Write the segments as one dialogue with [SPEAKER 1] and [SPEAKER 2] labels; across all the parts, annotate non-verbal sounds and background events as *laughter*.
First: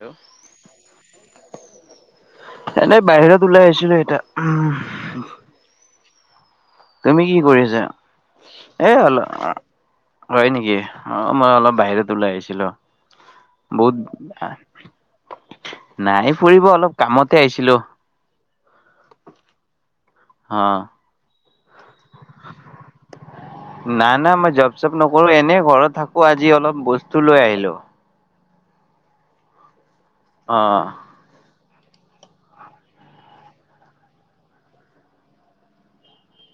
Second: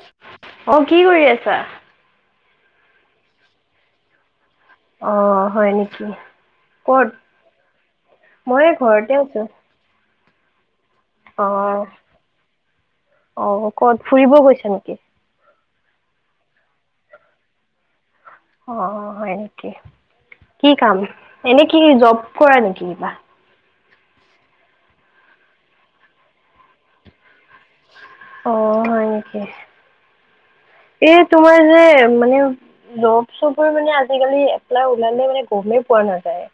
[SPEAKER 1] Hello.
[SPEAKER 2] অ' কি কৰি আছা?
[SPEAKER 1] এনেই বাহিৰত ওলাই আহিছিলো এতিয়া উমহ।
[SPEAKER 2] অ হয় নেকি ক'ত
[SPEAKER 1] তুমি কি কৰিছা?
[SPEAKER 2] মই
[SPEAKER 1] এ,
[SPEAKER 2] ঘৰতে
[SPEAKER 1] অল
[SPEAKER 2] আছো।
[SPEAKER 1] হয় নেকি? অ' মই অলপ বাহিৰত ওলাই আহিছিলোঁ।
[SPEAKER 2] অ ক'ত ফুৰিব গৈছা নেকি?
[SPEAKER 1] বহুত নাই ফুৰিব, অলপ কামতহে আহিছিলোঁ।
[SPEAKER 2] অ' হয় নেকি, কি
[SPEAKER 1] অ'
[SPEAKER 2] কাম? এনে কি জব কৰা নেকি কিবা?
[SPEAKER 1] নাই না, মই জব চব নকৰোঁ, এনেই ঘৰত থাকো, আজি অলপ বস্তু লৈ আহিলোঁ।
[SPEAKER 2] অ' হয় নেকি?
[SPEAKER 1] অ'।
[SPEAKER 2] এই তোমাৰ হে মানে জব চবৰ মানে আজিকালি এপ্লাই ওলালে মানে গমেই পোৱা নাযায়।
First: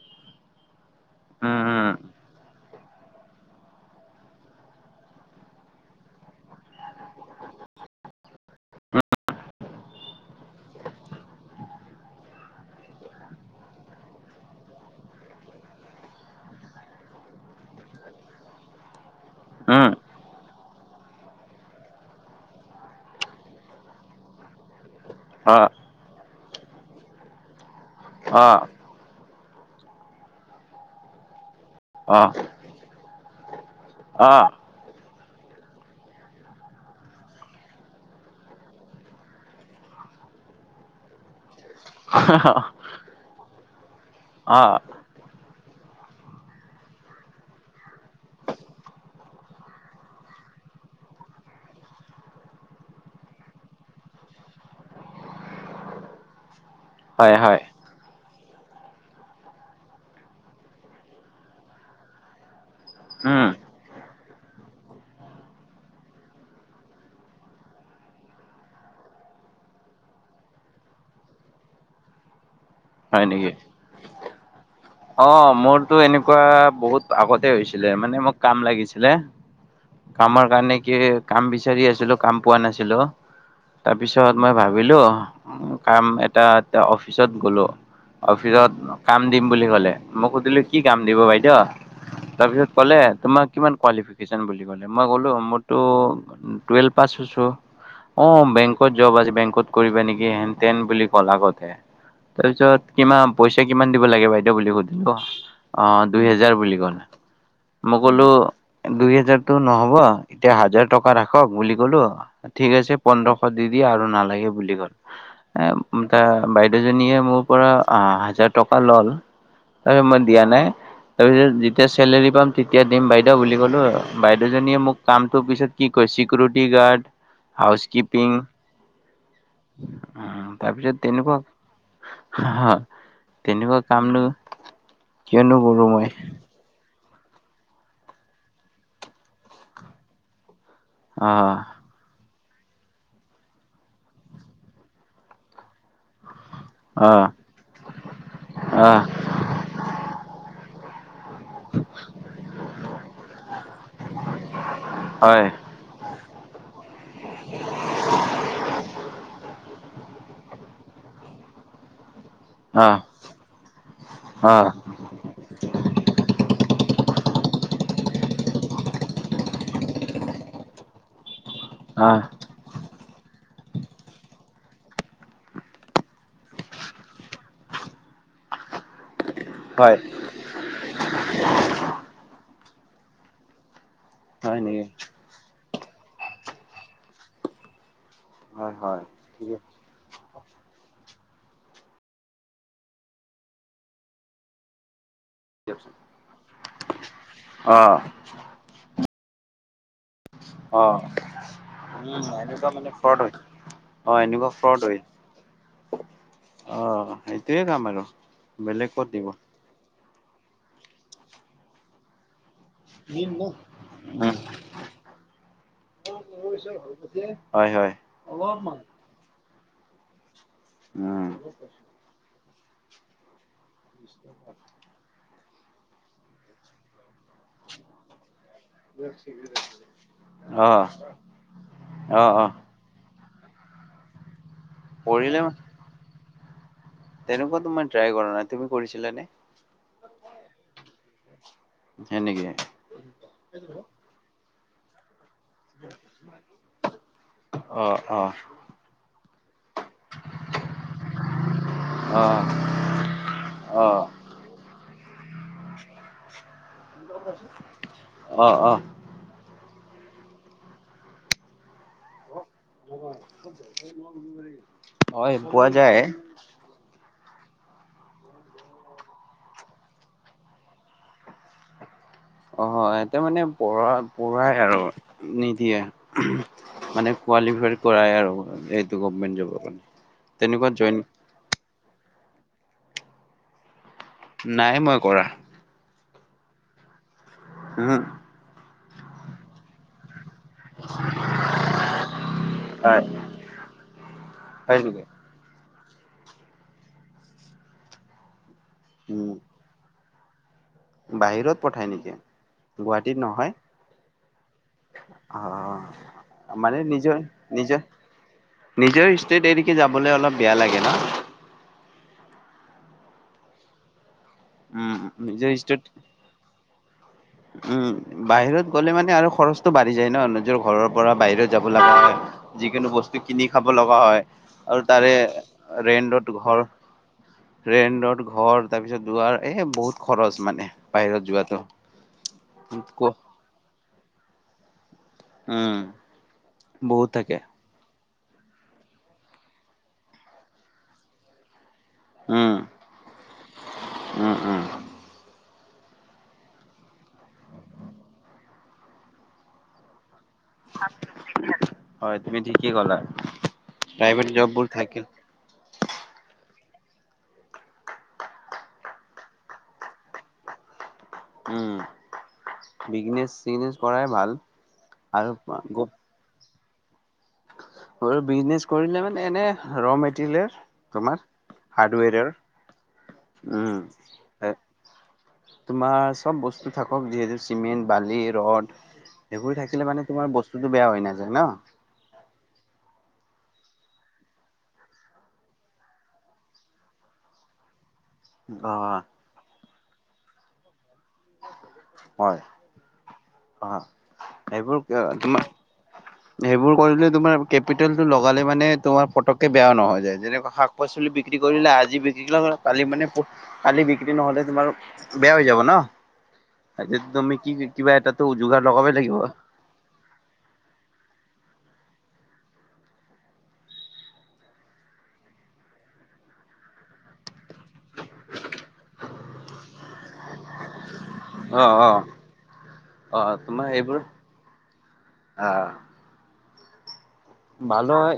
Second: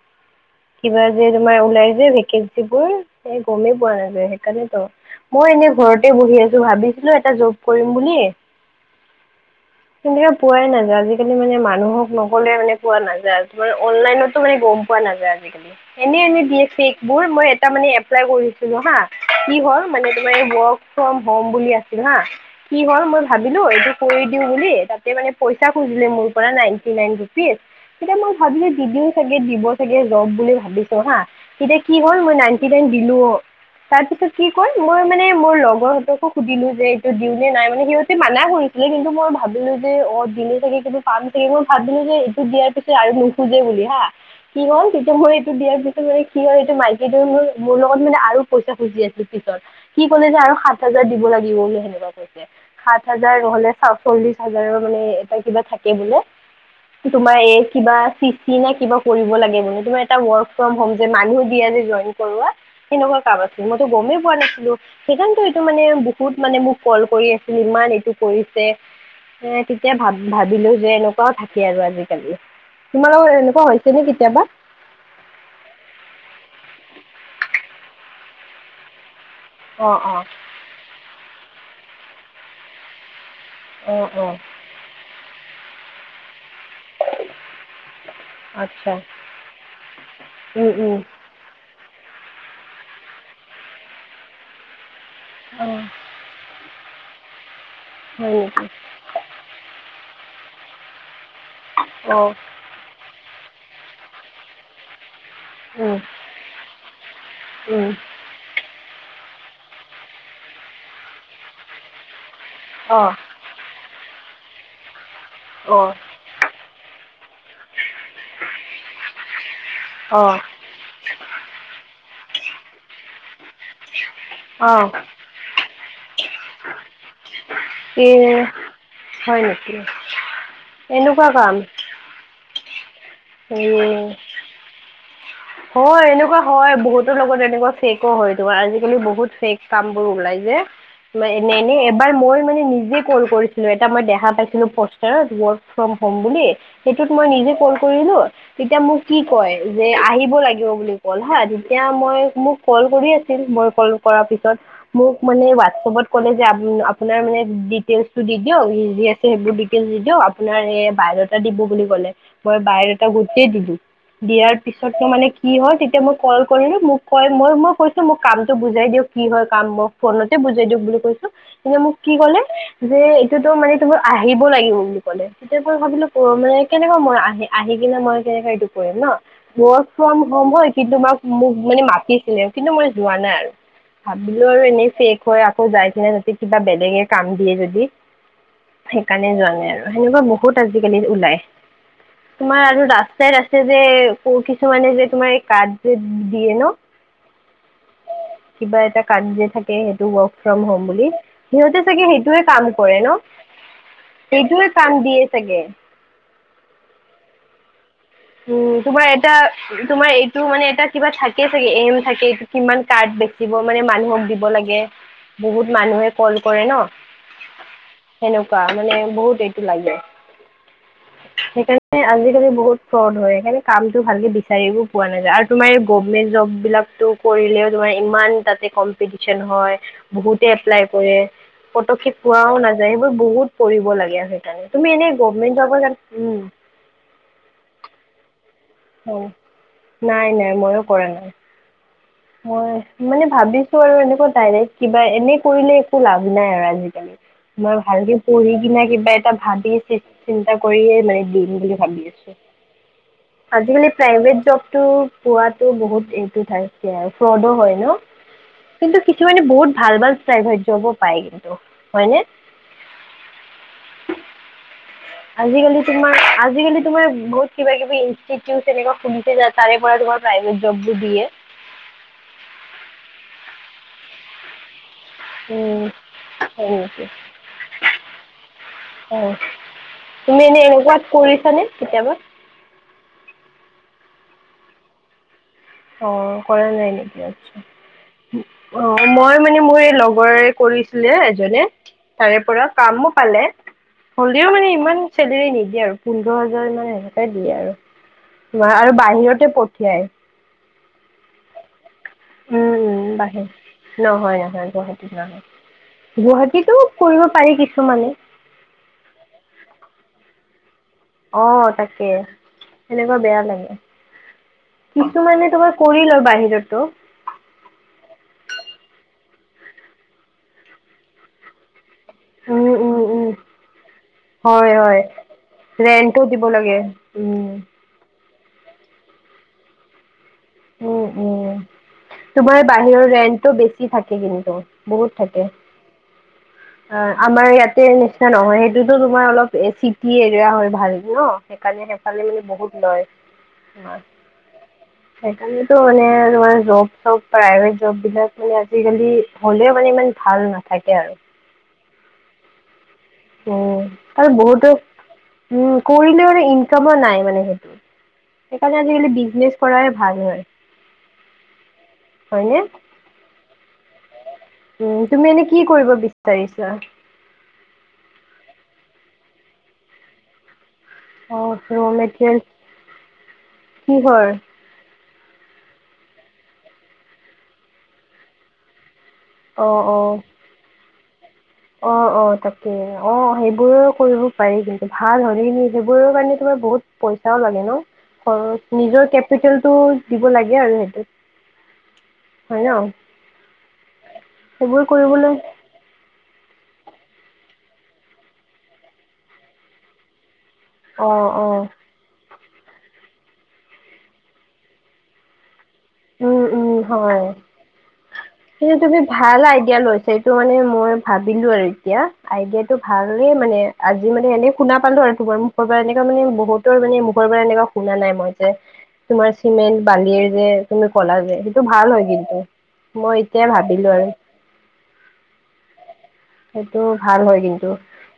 [SPEAKER 2] কিবা যে তোমাৰ
[SPEAKER 1] উম,
[SPEAKER 2] ওলাই
[SPEAKER 1] উম,
[SPEAKER 2] যে ভেকেঞ্চিবোৰ, এ গমেই পোৱা নাযায় সেইকাৰনেতো। মই এনে ঘৰতে বহি আছোঁ, ভাবিছিলোঁ এটা জব কৰিম বুলি
[SPEAKER 1] উম,
[SPEAKER 2] *inaudible* কিন্তু হে পোৱাই নাযায়, আজিকালি মানে মানুহক নকলে মানে পোৱা নাযায়। অনলাইনতো মানে গম পোৱা নাযায়। আজি কালি। এনে বি এ চেকবোৰ মই এটা মানে এপ্লাই কৰিছিলোঁ হা কি হ'ল
[SPEAKER 1] উম,
[SPEAKER 2] মানে তোমাৰ এই ৱৰ্ক ফ্ৰম হ'ম বুলি আছিল হা, কি হ'ল মই ভাবিলোঁ এইটো কৰি দিওঁ বুলি তাত তে মানে পইচা
[SPEAKER 1] অ',
[SPEAKER 2] খুজিলে মোৰ পৰা নাইনটি নাইন ৰুপিজ তেতিয়া মই
[SPEAKER 1] অ',
[SPEAKER 2] ভাবিলোঁ দি দিও চাগে দিব চাগে জব বুলি ভাবিছোঁ হা, তেতিয়া কি হ'ল
[SPEAKER 1] অ',
[SPEAKER 2] মই নাইনটি নাইন দিলোঁ অ'। তাৰপিছত
[SPEAKER 1] অ',
[SPEAKER 2] কি কয় মই মানে মোৰ লগৰহঁতকো সুধিলোঁ যে এইটো দিওঁ নে নাই মানে সিহঁতে মানা কৰিছি লে কিন্তু মই ভাবিলোঁ যে অ' দিলে চাগে কিন্তু পাম চাগে, মই ভাবিলোঁ যে এইটো দিয়াৰ পিছত আৰু নোখোজে বুলি হা, কি
[SPEAKER 1] অ'
[SPEAKER 2] হ'ল তে মই এইটো দিয়াৰ পিছত মানে কি হ'ল এইটো মাইকীটোৱে মোৰ মোৰ লগত মানে আৰু পইচা খুজি আছিল পিছত। কি ক'লে যে আৰু সাত হাজাৰ দিব লাগিব বুলি সেনেকুৱা কৈছে। সাত হাজাৰ নহ'লে সা-চল্লিশ হাজাৰৰ মানে এটা কিবা থাকে বোলে।
[SPEAKER 1] হয়,
[SPEAKER 2] তোমাৰ এই
[SPEAKER 1] হয়,
[SPEAKER 2] কিবা চি চি নে কিবা কৰিব লাগে মানে। কিবা এটা ৱৰ্ক ফৰ্ম হ'ম যে, মানুহ দিয়ে যে জইন কৰোৱা হেনেকুৱা কাম
[SPEAKER 1] উম,
[SPEAKER 2] আছিল ম টো গমেই পোৱা নাছিলোঁ। সেইকাৰণেটো এইটো মানে বহুত মানে মোক কল কৰি আছিল, ইমান এইটো কৰিছে। এ, তেতিয়া ভা-ভাবিলোঁ যে এনেকুৱাও থাকে আৰু আজিকালি। তোমাৰো
[SPEAKER 1] হয় নেকি?
[SPEAKER 2] এনেকুৱা হৈছেনে কেতিয়াবা?
[SPEAKER 1] অ' মোৰতো এনেকুৱা বহুত আগতে হৈছিলে, মানে মোক কাম লাগিছিলে।
[SPEAKER 2] অঁ অঁ
[SPEAKER 1] কামৰ কাৰণে কি কাম বিচাৰি আছিলোঁ, কাম পোৱা নাছিলোঁ।
[SPEAKER 2] অঁ অঁ
[SPEAKER 1] তাৰপিছত মই ভাবিলোঁ কাম এটাত তে অফিচত গ'লোঁ, অফিচত
[SPEAKER 2] আচ্ছা
[SPEAKER 1] কাম দিম বুলি ক'লে, মই সুধিলোঁ কি কাম দিব দিব বাইদেউ তাৰপিছত ক'লে তোমাৰ কিমান কোৱালিফিকেশ্যন বুলি ক'লে, মই ক'লো মোৰটো
[SPEAKER 2] অঁ
[SPEAKER 1] টুৱেলভ পাছ হৈছোঁ,
[SPEAKER 2] হয়
[SPEAKER 1] অ'
[SPEAKER 2] নেকি
[SPEAKER 1] বেংকত জব আজি বেংকত কৰিবা নেকি হেনতেন বুলি ক'ল আগতে
[SPEAKER 2] অঁ
[SPEAKER 1] তাৰপিছত কিমান পইছা কিমান দিব লাগে বাইদেউ বুলি সুধিলোঁ। অ' দুই হেজাৰ বুলি ক'লে, মই ক'লো দুই হেজাৰতো নহ'ব, এতিয়া হাজাৰ টকা ৰাখক বুলি ক'লো, ঠিক আছে
[SPEAKER 2] অঁ
[SPEAKER 1] পন্ধৰ দি দিয়ে আৰু নালাগে বুলি ক'লে।
[SPEAKER 2] অঁ
[SPEAKER 1] এ, তাৰ বাইদেউজনীয়ে মোৰ পৰা হা-হাজাৰ টকা ল'ল তাৰে মই
[SPEAKER 2] অঁ
[SPEAKER 1] দিয়া নাই, তাৰপিছত যেতিয়া চেলেৰী পাম তেতিয়া দিম বাইদেউ বুলি ক'লো, বাইদেউজনীয়ে
[SPEAKER 2] অঁ
[SPEAKER 1] মোক কামটো পিছত কি কয় চিকিউৰিটি গাৰ্ড হাউচ
[SPEAKER 2] এই
[SPEAKER 1] কিপিং
[SPEAKER 2] হয় নেকি? এনেকুৱা কাম
[SPEAKER 1] হা, তেনেকুৱা কামনো কিয়নো কৰো
[SPEAKER 2] অ',
[SPEAKER 1] মই
[SPEAKER 2] এনেকুৱা হয়, বহুতৰ লগত এনেকুৱা ফেকো হয়। তোমাৰ, আজিকালি বহুত ফেক কামবোৰ ওলাই যে
[SPEAKER 1] অ
[SPEAKER 2] তোমাৰ, এনে-এনে এবাৰ মই মানে, নিজে কল কৰিছিলো, এটা মই দেখা পাইছিলো প'ষ্টাৰত ৱৰ্ক ফ্ৰম হ'ম বুলি,
[SPEAKER 1] অ
[SPEAKER 2] সেইটোত মই নিজে কল কৰিলো, তেতিয়া
[SPEAKER 1] অ
[SPEAKER 2] মোক কি কয়, যে আহিব লাগিব বুলি, কল, হা সেইয়া মই, মোক কল কৰি আছিল। মই কল কৰাৰ পিছত, মোক মানে
[SPEAKER 1] হয়
[SPEAKER 2] হোৱাটছএপত ক'লে যে আমি, আপোনাৰ মানে, ডিটেইলচটো দি দিয়ক, যি আছে সেইবোৰ দি ডিটেইলচ দি দিয়ক আপোনাৰ, এই বায়'ডাটা দিব বুলি ক'লে মই
[SPEAKER 1] অ
[SPEAKER 2] বায়'ডাটা গোটেই দিলো, দিয়াৰ
[SPEAKER 1] অ
[SPEAKER 2] পিছত মোৰ মানে, কি হয়, তেতিয়া মই কল কৰিলো, মোক কয় মই, মই কৈছো মোক কামটো বুজাই দিয়ক কি হয়, কাম মোক ফোনতে বুজাই দিয়ক বুলি কৈছো, সিহঁতে মোক
[SPEAKER 1] অ
[SPEAKER 2] কি ক'লে যে এইটোতো, মানে তোমাৰ আহিব লাগিব বুলি ক'লে, তেতিয়া মই ভাবিলো, কৰিম নে কেনেকে, মোৰ আহ আহি কিনে, মই কেনেকে এইটো কৰিম ন?
[SPEAKER 1] হয়
[SPEAKER 2] ৱৰ্ক ফ্ৰম হ'ম হয়, কিন্তু মোক, মোক মানে মাতিছিলে, কিন্তু মই যোৱা নাই আৰু ভাবিলো,
[SPEAKER 1] হয়
[SPEAKER 2] আৰু
[SPEAKER 1] নেকি
[SPEAKER 2] এনেই ফেক থৈ আকৌ যাই কিনে, তাহাঁতি কিবা বেলেগে কাম দিয়ে যদি,
[SPEAKER 1] হয় হয়
[SPEAKER 2] সেইকাৰণে যোৱা
[SPEAKER 1] ঠিকে
[SPEAKER 2] নাই আৰু সেনেকুৱা বহুত আজিকালি ওলাই তোমাৰ আৰু ৰাস্তাই, ৰাস্তাই যে, ক'ৰ, কিছুমানে যে, তোমাৰ এই কাৰ্ড যে, দিয়ে ন?
[SPEAKER 1] অ'।
[SPEAKER 2] কিবা এটা কাৰ্ড যে থাকে, সেই ৱৰ্ক ফ্ৰম হ'ম
[SPEAKER 1] অ'
[SPEAKER 2] বুলি, সিহঁতে চাগে,
[SPEAKER 1] উম
[SPEAKER 2] সেইটোয়ে
[SPEAKER 1] এনেকুৱা
[SPEAKER 2] কাম
[SPEAKER 1] মানে
[SPEAKER 2] কৰে
[SPEAKER 1] ফ্ৰড
[SPEAKER 2] ন?
[SPEAKER 1] হয় অ' এনেকুৱা
[SPEAKER 2] সেইটোয়ে
[SPEAKER 1] ফ্ৰড
[SPEAKER 2] কাম
[SPEAKER 1] হয়
[SPEAKER 2] দিয়ে চাগে
[SPEAKER 1] অ', সেইটোয়েই কাম আৰু
[SPEAKER 2] উম,
[SPEAKER 1] বেলেগ
[SPEAKER 2] তোমাৰ
[SPEAKER 1] ক'ত দিব
[SPEAKER 2] এটা, তোমাৰ এইটো মানে, এটা কিবা থাকে চাগে, এইম থাকে, কিমান কাৰ্ড বেচিব, মানে মানুহক দিব লাগে, বহুত মানুহে কল কৰে ন?
[SPEAKER 1] হয় হয়
[SPEAKER 2] সেনেকুৱা মানে, বহুত এইটো লাগে
[SPEAKER 1] উম।
[SPEAKER 2] এ, আজিকালি বহুত ফ্ৰদ হয়। সেইকাৰণে কামটো ভালকৈ বিচাৰিব পোৱা নাযায়, আৰু তোমাৰ এই গভমেণ্ট জববিলাকতো কৰিলেও তোমাৰ, ইমান তাতে কম্পিটিছন হয়, বহুতে এপ্লাই
[SPEAKER 1] অ'
[SPEAKER 2] কৰে পটককে
[SPEAKER 1] অ' অ'
[SPEAKER 2] পোৱাও নাযায়, সেইবোৰ বহুত পঢ়িব লাগে আৰু সেইকাৰণে, তুমি এনে
[SPEAKER 1] কৰিলে
[SPEAKER 2] গভমেণ্ট জবৰ কাৰণে উম
[SPEAKER 1] তেনেকুৱা তোমাৰ ট্ৰাই কৰা নাই। তুমি কৰিছিলা নে?
[SPEAKER 2] হয় নাই, নাই, ময়ো কৰা নাই।
[SPEAKER 1] হয় নেকি
[SPEAKER 2] মই মানে ভাবিছো আৰু এনেকুৱা ডাইৰেক্ট কিবা, এনে কৰিলে একো লাভ নাই আৰু আজিকালি মই
[SPEAKER 1] অ'
[SPEAKER 2] ভালকৈ
[SPEAKER 1] অ'
[SPEAKER 2] পঢ়ি কিনে, কিবা এটা ভাবি চি চিন্তা কৰিয়েই, মানে দিম বুলি ভাবি
[SPEAKER 1] অ'
[SPEAKER 2] আছো আজিকালি
[SPEAKER 1] অ'
[SPEAKER 2] প্ৰাইভেট জবতটোও, পোৱাতো বহুত *unintelligible* কে আৰু, ফ্ৰডো হয় ন?
[SPEAKER 1] অ' অ'
[SPEAKER 2] কিন্তু কিছুমানে বহুত ভাল-ভাল প্ৰাইভেট জবো পায়, কিন্তু হয় নে?
[SPEAKER 1] হয়, পোৱা
[SPEAKER 2] আজিকালি
[SPEAKER 1] যায়।
[SPEAKER 2] তোমাৰ আজিকালি তোমাৰ, বহুত কিবা-কিবি ইনচটিটিউট, তেনেকুৱা খুলিছে যে, তাৰে পৰা তোমাৰ প্ৰাইভেট জববোৰ দিয়ে।
[SPEAKER 1] হয়, তেওঁ মানে, পঢ়া-পঢ়াই আৰু নিদিয়ে
[SPEAKER 2] উম হয় নেকি
[SPEAKER 1] মানে কোৱালিফাই কৰাই আৰু এইটো গভমেণ্ট জবৰ কাৰণে
[SPEAKER 2] মানে
[SPEAKER 1] তেনেকুৱা
[SPEAKER 2] এনেকুৱা
[SPEAKER 1] জইন
[SPEAKER 2] কৰিছানে কেতিয়াবা
[SPEAKER 1] নাই মই কৰা
[SPEAKER 2] অ কৰা নাই নেকি আচ্ছা
[SPEAKER 1] উম
[SPEAKER 2] অ মই মানে মোৰ এই লগৰ কৰিছিলে এজনে তাৰে পৰা
[SPEAKER 1] হয়
[SPEAKER 2] কামো পালে হলেও মানে
[SPEAKER 1] হয়
[SPEAKER 2] ইমান
[SPEAKER 1] নেকি?
[SPEAKER 2] চেলেৰী নিদিয়ে আৰু পোন্ধৰ হাজাৰ মান সেনেকে দিয়ে আৰু তোমাৰ আৰু
[SPEAKER 1] উম,
[SPEAKER 2] বাহিৰতে *unintelligible* *unintelligible*
[SPEAKER 1] বাহিৰত পঠায় নেকি
[SPEAKER 2] উম উম
[SPEAKER 1] গুৱাহাটীত
[SPEAKER 2] বাহিৰ
[SPEAKER 1] নহয়
[SPEAKER 2] নহয় নহয় গুৱাহাটীত নহয়
[SPEAKER 1] অ'।
[SPEAKER 2] গুৱাহাটীতো
[SPEAKER 1] মানে নিজৰ
[SPEAKER 2] কৰিব পাৰি
[SPEAKER 1] নিজৰ
[SPEAKER 2] কিছুমানে
[SPEAKER 1] নিজৰ ষ্টেট এৰিকে যাবলৈ অলপ বেয়া লাগে ন
[SPEAKER 2] অ তাকে সেনেকুৱা বেয়া লাগে
[SPEAKER 1] উম,
[SPEAKER 2] কিছুমানে
[SPEAKER 1] নিজৰ
[SPEAKER 2] তোমাৰ
[SPEAKER 1] ষ্টেট
[SPEAKER 2] কৰিলয় আৰু বাহিৰতো
[SPEAKER 1] উম বাহিৰত গ'লে মানে আৰু খৰচটো বাঢ়ি যায় ন নিজৰ ঘৰৰ পৰা বাহিৰত যাব লগা হয়
[SPEAKER 2] উম
[SPEAKER 1] যিকোনো
[SPEAKER 2] উম
[SPEAKER 1] বস্তু
[SPEAKER 2] উম
[SPEAKER 1] কিনি খাব লগা হয় আৰু তাৰে
[SPEAKER 2] ৰেন্টো
[SPEAKER 1] ৰেন্টত
[SPEAKER 2] দিব
[SPEAKER 1] ঘৰ
[SPEAKER 2] লাগে উম
[SPEAKER 1] ৰেণ্টত ঘৰ তাৰ পিছত যোৱাৰ এ বহুত খৰচ মানে
[SPEAKER 2] উম
[SPEAKER 1] বাহিৰত যোৱাটো
[SPEAKER 2] উম তোমাৰ বাহিৰৰ
[SPEAKER 1] ক
[SPEAKER 2] ৰেন্টটো বেছি থাকে কিন্তু বহুত থাকে
[SPEAKER 1] উম, বহুত
[SPEAKER 2] আহ
[SPEAKER 1] থাকে
[SPEAKER 2] আমাৰ ইয়াতে নি নহয় সেইটোতো তোমাৰ অলপ চিটি এৰিয়া হয় ভাল ন সেইকাৰণে চালি মেলি
[SPEAKER 1] উম।
[SPEAKER 2] বহুত লয়
[SPEAKER 1] উম উম
[SPEAKER 2] সেইকাৰণেতো মানে তোমাৰ জব চব প্ৰাইভেট জব বিলাক মানে আজিকালি হ'লেও মানে ইমান ভাল না থাকে আৰু
[SPEAKER 1] হয় তুমি ঠিকেই ক'লা
[SPEAKER 2] উম
[SPEAKER 1] প্ৰাইভেট
[SPEAKER 2] আৰু
[SPEAKER 1] জববোৰ
[SPEAKER 2] বহুতো
[SPEAKER 1] থাকে।
[SPEAKER 2] উম কৰিলে মানে ইনকামো নাই মানে সেইটো সেইকাৰণে আজিকালি বিজনেছ কৰাই ভাল হয়
[SPEAKER 1] উম
[SPEAKER 2] হয়নে?
[SPEAKER 1] বিগনেছ চিনেছ কৰায়ে ভাল আৰু
[SPEAKER 2] তাৰ
[SPEAKER 1] বিজনেচ কৰিলে মানে এনে ৰ মেটেৰিয়েল তোমাৰ
[SPEAKER 2] অ' ৰ'
[SPEAKER 1] হাৰ্ডৱেৰৰ
[SPEAKER 2] মেটেৰিয়েল কিহৰ?
[SPEAKER 1] উম তোমাৰ চব বস্তু থাকক যিহেতু চিমেণ্ট বালি ৰট সেইবোৰ
[SPEAKER 2] অ'
[SPEAKER 1] থাকিলে মানে
[SPEAKER 2] অ'
[SPEAKER 1] তোমাৰ বস্তুটো বেয়া হৈ নাযায় ন
[SPEAKER 2] অ অ তাকে অ সেইবোৰো কৰিব পাৰি কিন্তু ভাল হ'লে কিন্তু সেইবোৰৰ কাৰণে তোমাৰ বহুত পইচাও লাগে ন খৰচ
[SPEAKER 1] অ',
[SPEAKER 2] নিজৰ কেপিটেলতটো দিব লাগে আৰু সেইটো হয় ন
[SPEAKER 1] অ', এইবোৰ
[SPEAKER 2] সেইবোৰ কৰিবলৈ
[SPEAKER 1] তোমাৰ
[SPEAKER 2] হয়
[SPEAKER 1] সেইবোৰ কৰিলে তোমাৰ কেপিতেলটো লগালে মানে তোমাৰ পতকে বেয়া নহয় যায় যেনেকুৱা শাক
[SPEAKER 2] অ
[SPEAKER 1] পাচলি বিক্ৰি
[SPEAKER 2] অ
[SPEAKER 1] কৰিলে আজি বিক্ৰিযোৱা কালি মানে কালি বিক্ৰী নহ'লে তোমাৰ বেয়া হৈ যাব ন
[SPEAKER 2] উম উম
[SPEAKER 1] এতিয়া
[SPEAKER 2] হয়
[SPEAKER 1] তুমি কি কিবা এটাতো যোগাৰ
[SPEAKER 2] কিন্তু
[SPEAKER 1] লগাবই
[SPEAKER 2] তুমি
[SPEAKER 1] লাগিব
[SPEAKER 2] ভাল আইডিয়া লৈছে টো মানে মই ভাবিলো আৰু এতিয়া আইডিয়াটো ভালেই মানে, আজি মানে এনে শুনা পালো আৰু তোমাৰ মু খৰ পৰা। এনেকুৱা মানে বহুতৰ মানে, মুখৰ পৰা এনেকুৱা শুনা নাই মই যে তোমাৰ চিমেণ্ট বালিয়ে যে তুমি ক'লা যে সেইটো
[SPEAKER 1] অ
[SPEAKER 2] ভাল
[SPEAKER 1] অ
[SPEAKER 2] হয় কিন্তু মই এতিয়াই ভাবিলো আৰু।
[SPEAKER 1] অঁ।
[SPEAKER 2] সেইটো ভাল হয়। কিন্তু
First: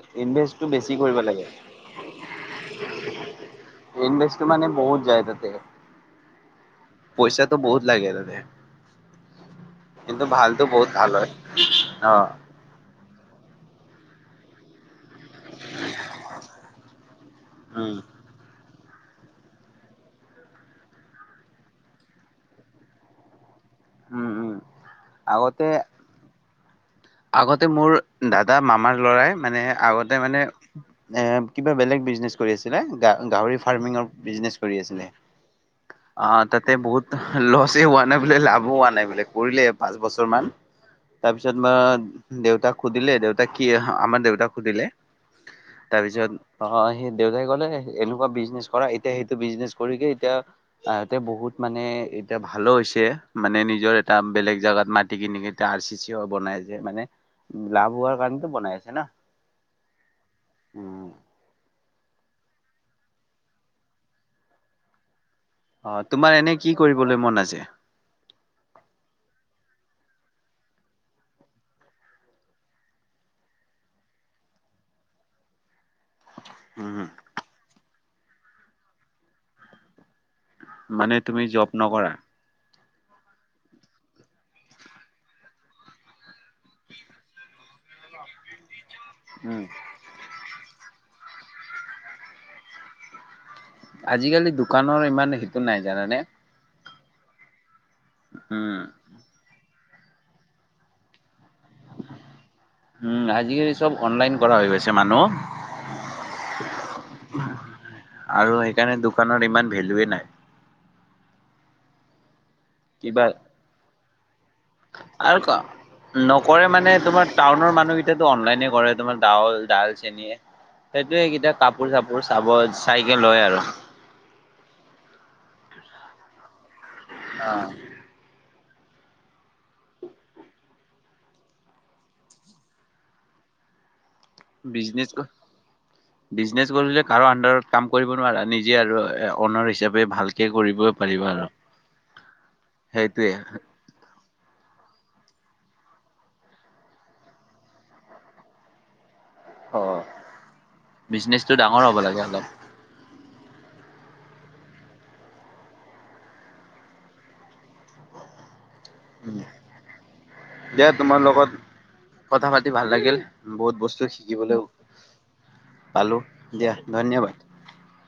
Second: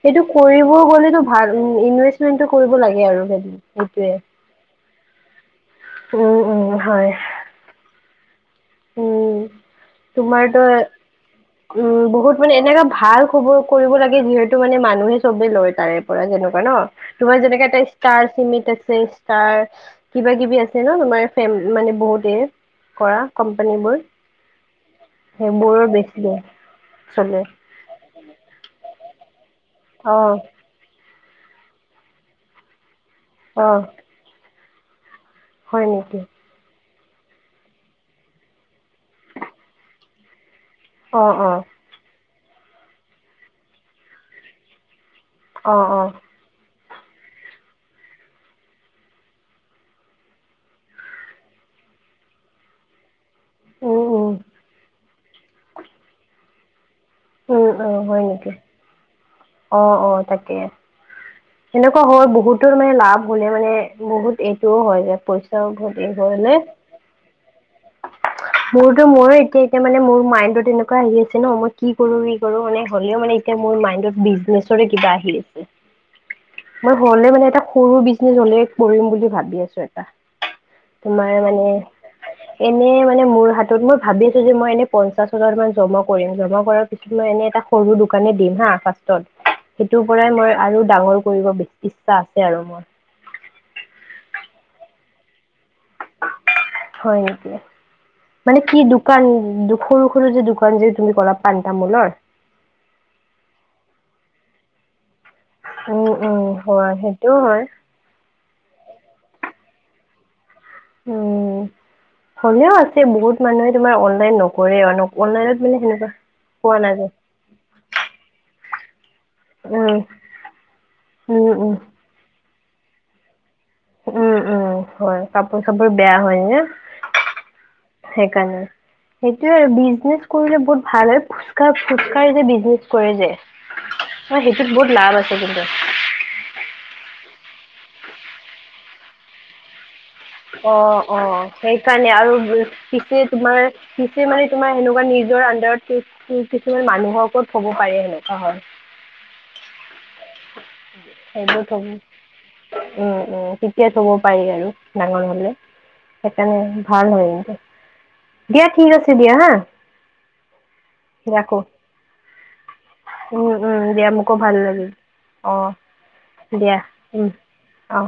[SPEAKER 2] সেইটো
[SPEAKER 1] ইনভেষ্টটো
[SPEAKER 2] কৰিব
[SPEAKER 1] বেছি কৰিব
[SPEAKER 2] গ'লেটো
[SPEAKER 1] লাগে
[SPEAKER 2] ভাল ইন ইনভেষ্টমেন্টটো কৰিব লাগে আৰু সেই
[SPEAKER 1] ইনভেষ্ট টো মানে বহত যায় তাতে।
[SPEAKER 2] উম, উম হয়।
[SPEAKER 1] পইচাটো বহুত লাগে তাতে।
[SPEAKER 2] উম,
[SPEAKER 1] কিন্তু
[SPEAKER 2] তোমাৰতো
[SPEAKER 1] ভালতো বহুত ভাল হয়
[SPEAKER 2] উম,
[SPEAKER 1] অ
[SPEAKER 2] বহুত মানে এনেুকা ভাল খবৰ কৰিব লাগে যিহেতু মানে মানুহে চবে লয় তাৰে পৰা যেনেকুৱা ন'? তোমাৰ যেনেকে এটা
[SPEAKER 1] উম
[SPEAKER 2] ষ্টাৰ চিমেণ্ট আছে। তাৰ কিবা-কিবি আছে ন'? তোমাৰে মানে বহুতে কৰা কোম্পানী বোৰ
[SPEAKER 1] উম উম আগতে
[SPEAKER 2] সেইবোৰৰ বেছি দিয়ে।
[SPEAKER 1] আগতে মোৰ দাদা, মামাৰ ল'ৰাই মানে
[SPEAKER 2] অ
[SPEAKER 1] আগতে মানে এ কিবা বেলেগ বিজনেছ কৰিছিলা গাহৰি
[SPEAKER 2] অ
[SPEAKER 1] ফ্ৰামিয়ৰ বিজনেছ কৰি আছিলা
[SPEAKER 2] হয় নেকি?
[SPEAKER 1] অঁ, তাতে বহুত লছে হোৱা নাই বোলে, লাভো হোৱা নাই বোলে কৰিলে পাঁচ বছৰ মান।
[SPEAKER 2] অ অ
[SPEAKER 1] তাৰপিছত মা দেউতাক সুধিলে। দেউতাক কি আমাৰ দেউতাক সুধিলে।
[SPEAKER 2] অ অ
[SPEAKER 1] তাৰপিছত নহয়, সি দেউতাই ক'লে, এনেকুৱা বিজনেছ কৰা। এতিয়া সেইটো বিজনেছ কৰিকে এতিয়া তাৰ এতিয়া বহুত মানে, এতিয়া ভালো হৈছে। মানে, নিজৰ
[SPEAKER 2] উম
[SPEAKER 1] এটা
[SPEAKER 2] উম।
[SPEAKER 1] বেলেগ জাগাত মাটি কিনি এতিয়া আৰ চি চি ও বনাই আছে। মানে
[SPEAKER 2] উম
[SPEAKER 1] লাভ হোৱাৰ কাৰণেটো বনাই আছে না'।
[SPEAKER 2] অঁ, অ তাকে।
[SPEAKER 1] উম
[SPEAKER 2] সেনেকুৱা হয়। বহুতৰ মানে লাভ হ'লে মানে বহুত এইটোও হয় যে পইচ
[SPEAKER 1] অঁ, তোমাৰ এনে কি কৰিবলৈ মন আছে?
[SPEAKER 2] *inaudible* মোৰতো মোৰেই তি- এতিয়া মানে, মোৰ মাইণ্ডত এনেকুৱা আহি আছে ন মই কি কৰো, ই কৰো মানে হ'লেও মানে যে মোৰ মাইণ্ডত বিচনেজৰে কিবা আহি আছে। মই
[SPEAKER 1] উম
[SPEAKER 2] হ'লেও মানে এটা সৰু বিজনেজ হ'লেও কৰিম বুলি ভাবি আছো এটা।
[SPEAKER 1] মানে
[SPEAKER 2] তোমাৰ
[SPEAKER 1] তুমি
[SPEAKER 2] মানে
[SPEAKER 1] জব নকৰা
[SPEAKER 2] এনেই মানে মোৰ হাতত মই ভাবি আছো যে মই এনে পঞ্চাশ হাজাৰ মান জমা কৰিম। জমা কৰাত মই এনেই এটা সৰু দোকানে দিম হাঁ ফাৰ্ষ্টত।
[SPEAKER 1] এ।
[SPEAKER 2] সেইটোৰ পৰাই মই আৰু ডাঙৰ কৰিব ইচ--ইচ্ছা আছে আৰু মোৰ।
[SPEAKER 1] আজিকালি দোকানৰ ইমান সেইটো নাই জানানে?
[SPEAKER 2] হয় নেকি? মানে কি
[SPEAKER 1] উম
[SPEAKER 2] দুক্ দোকান। সৰু সৰু যে দোকান যে তুমি ক'লা, পাণ তামোলৰ।
[SPEAKER 1] উম, আজিকালি চব অনলাইন কৰা হৈ গৈছে মানুহ।
[SPEAKER 2] উম, উম হয় সেইটোও হয়।
[SPEAKER 1] আৰু সেইকাৰণে দোকানত ইমান ভেলুৱে নাই।
[SPEAKER 2] উম, হ'লেও আ ছে
[SPEAKER 1] কিবা
[SPEAKER 2] বহুত মানুহে তোমাৰ অনলাইন নকৰে। নক
[SPEAKER 1] আৰু ক
[SPEAKER 2] অনলাইনত মানে সেনেকুৱা
[SPEAKER 1] নকৰে
[SPEAKER 2] পোৱা
[SPEAKER 1] মানে
[SPEAKER 2] নাযায়।
[SPEAKER 1] তোমাৰ টাউনৰ মানুহ কেইটাইটো তোমাৰ অনলাইনে কৰে। তোমাৰ চাউল, দাইল,
[SPEAKER 2] উম
[SPEAKER 1] চেনি। সেইটোৱে
[SPEAKER 2] উম
[SPEAKER 1] সেইকেইটা
[SPEAKER 2] উম
[SPEAKER 1] কাপোৰ-চাপ্ বোৰ চাব চাই কে লয় আৰু।
[SPEAKER 2] উম, উম, হয়, কাপোৰ চাপোৰ বেয়া হয়, নে?
[SPEAKER 1] অ'।
[SPEAKER 2] সেইকাৰণে। সেইটোয়ে আৰু বিজনেচ কৰিলে বহুত ভাল হয়, ফুচকাৰ, ফুচকাৰ যে বিজনেচ কৰে যে! অ সেইটোত বহুত
[SPEAKER 1] বিজনেচ?
[SPEAKER 2] লাভ আছে কিন্তু
[SPEAKER 1] বিজনেছ কৰিলে কাৰো আন্দাৰত কাম কৰিব নোৱাৰা, নিজে আৰু অনাৰ হিচাপে ভাল
[SPEAKER 2] অ', অ', সেইকাৰণে আৰু পিছে
[SPEAKER 1] সেইটোৱে।
[SPEAKER 2] তোমাৰ পিছে মানে তোমাৰ সেনেকুৱা নিজৰ আন্দাৰত কিছুমান মানুহৰ ওপৰত থ'ব পাৰে সেনেকুৱা হয়।
[SPEAKER 1] হ'।
[SPEAKER 2] সেইটোৱে থ'ব উম, উম, তেতিয়া থ'ব পাৰি আৰু ডাঙৰ হ'লে। সেইকাৰণে ভাল হয়, *unintelligible* দিয়া ঠিক আছে দিয়া হা'
[SPEAKER 1] দিয়া তোমাৰ লগত
[SPEAKER 2] ৰাখোঁ।
[SPEAKER 1] কথা পাতি ভাল লাগিল।
[SPEAKER 2] উম,
[SPEAKER 1] বহুত
[SPEAKER 2] উম,
[SPEAKER 1] বস্তু
[SPEAKER 2] দিয়া মোকো ভাল
[SPEAKER 1] শিকিবলৈও
[SPEAKER 2] লাগিল। অহ,
[SPEAKER 1] পালোঁ
[SPEAKER 2] দিয়া উম,
[SPEAKER 1] ধন্যবাদ।
[SPEAKER 2] অহ।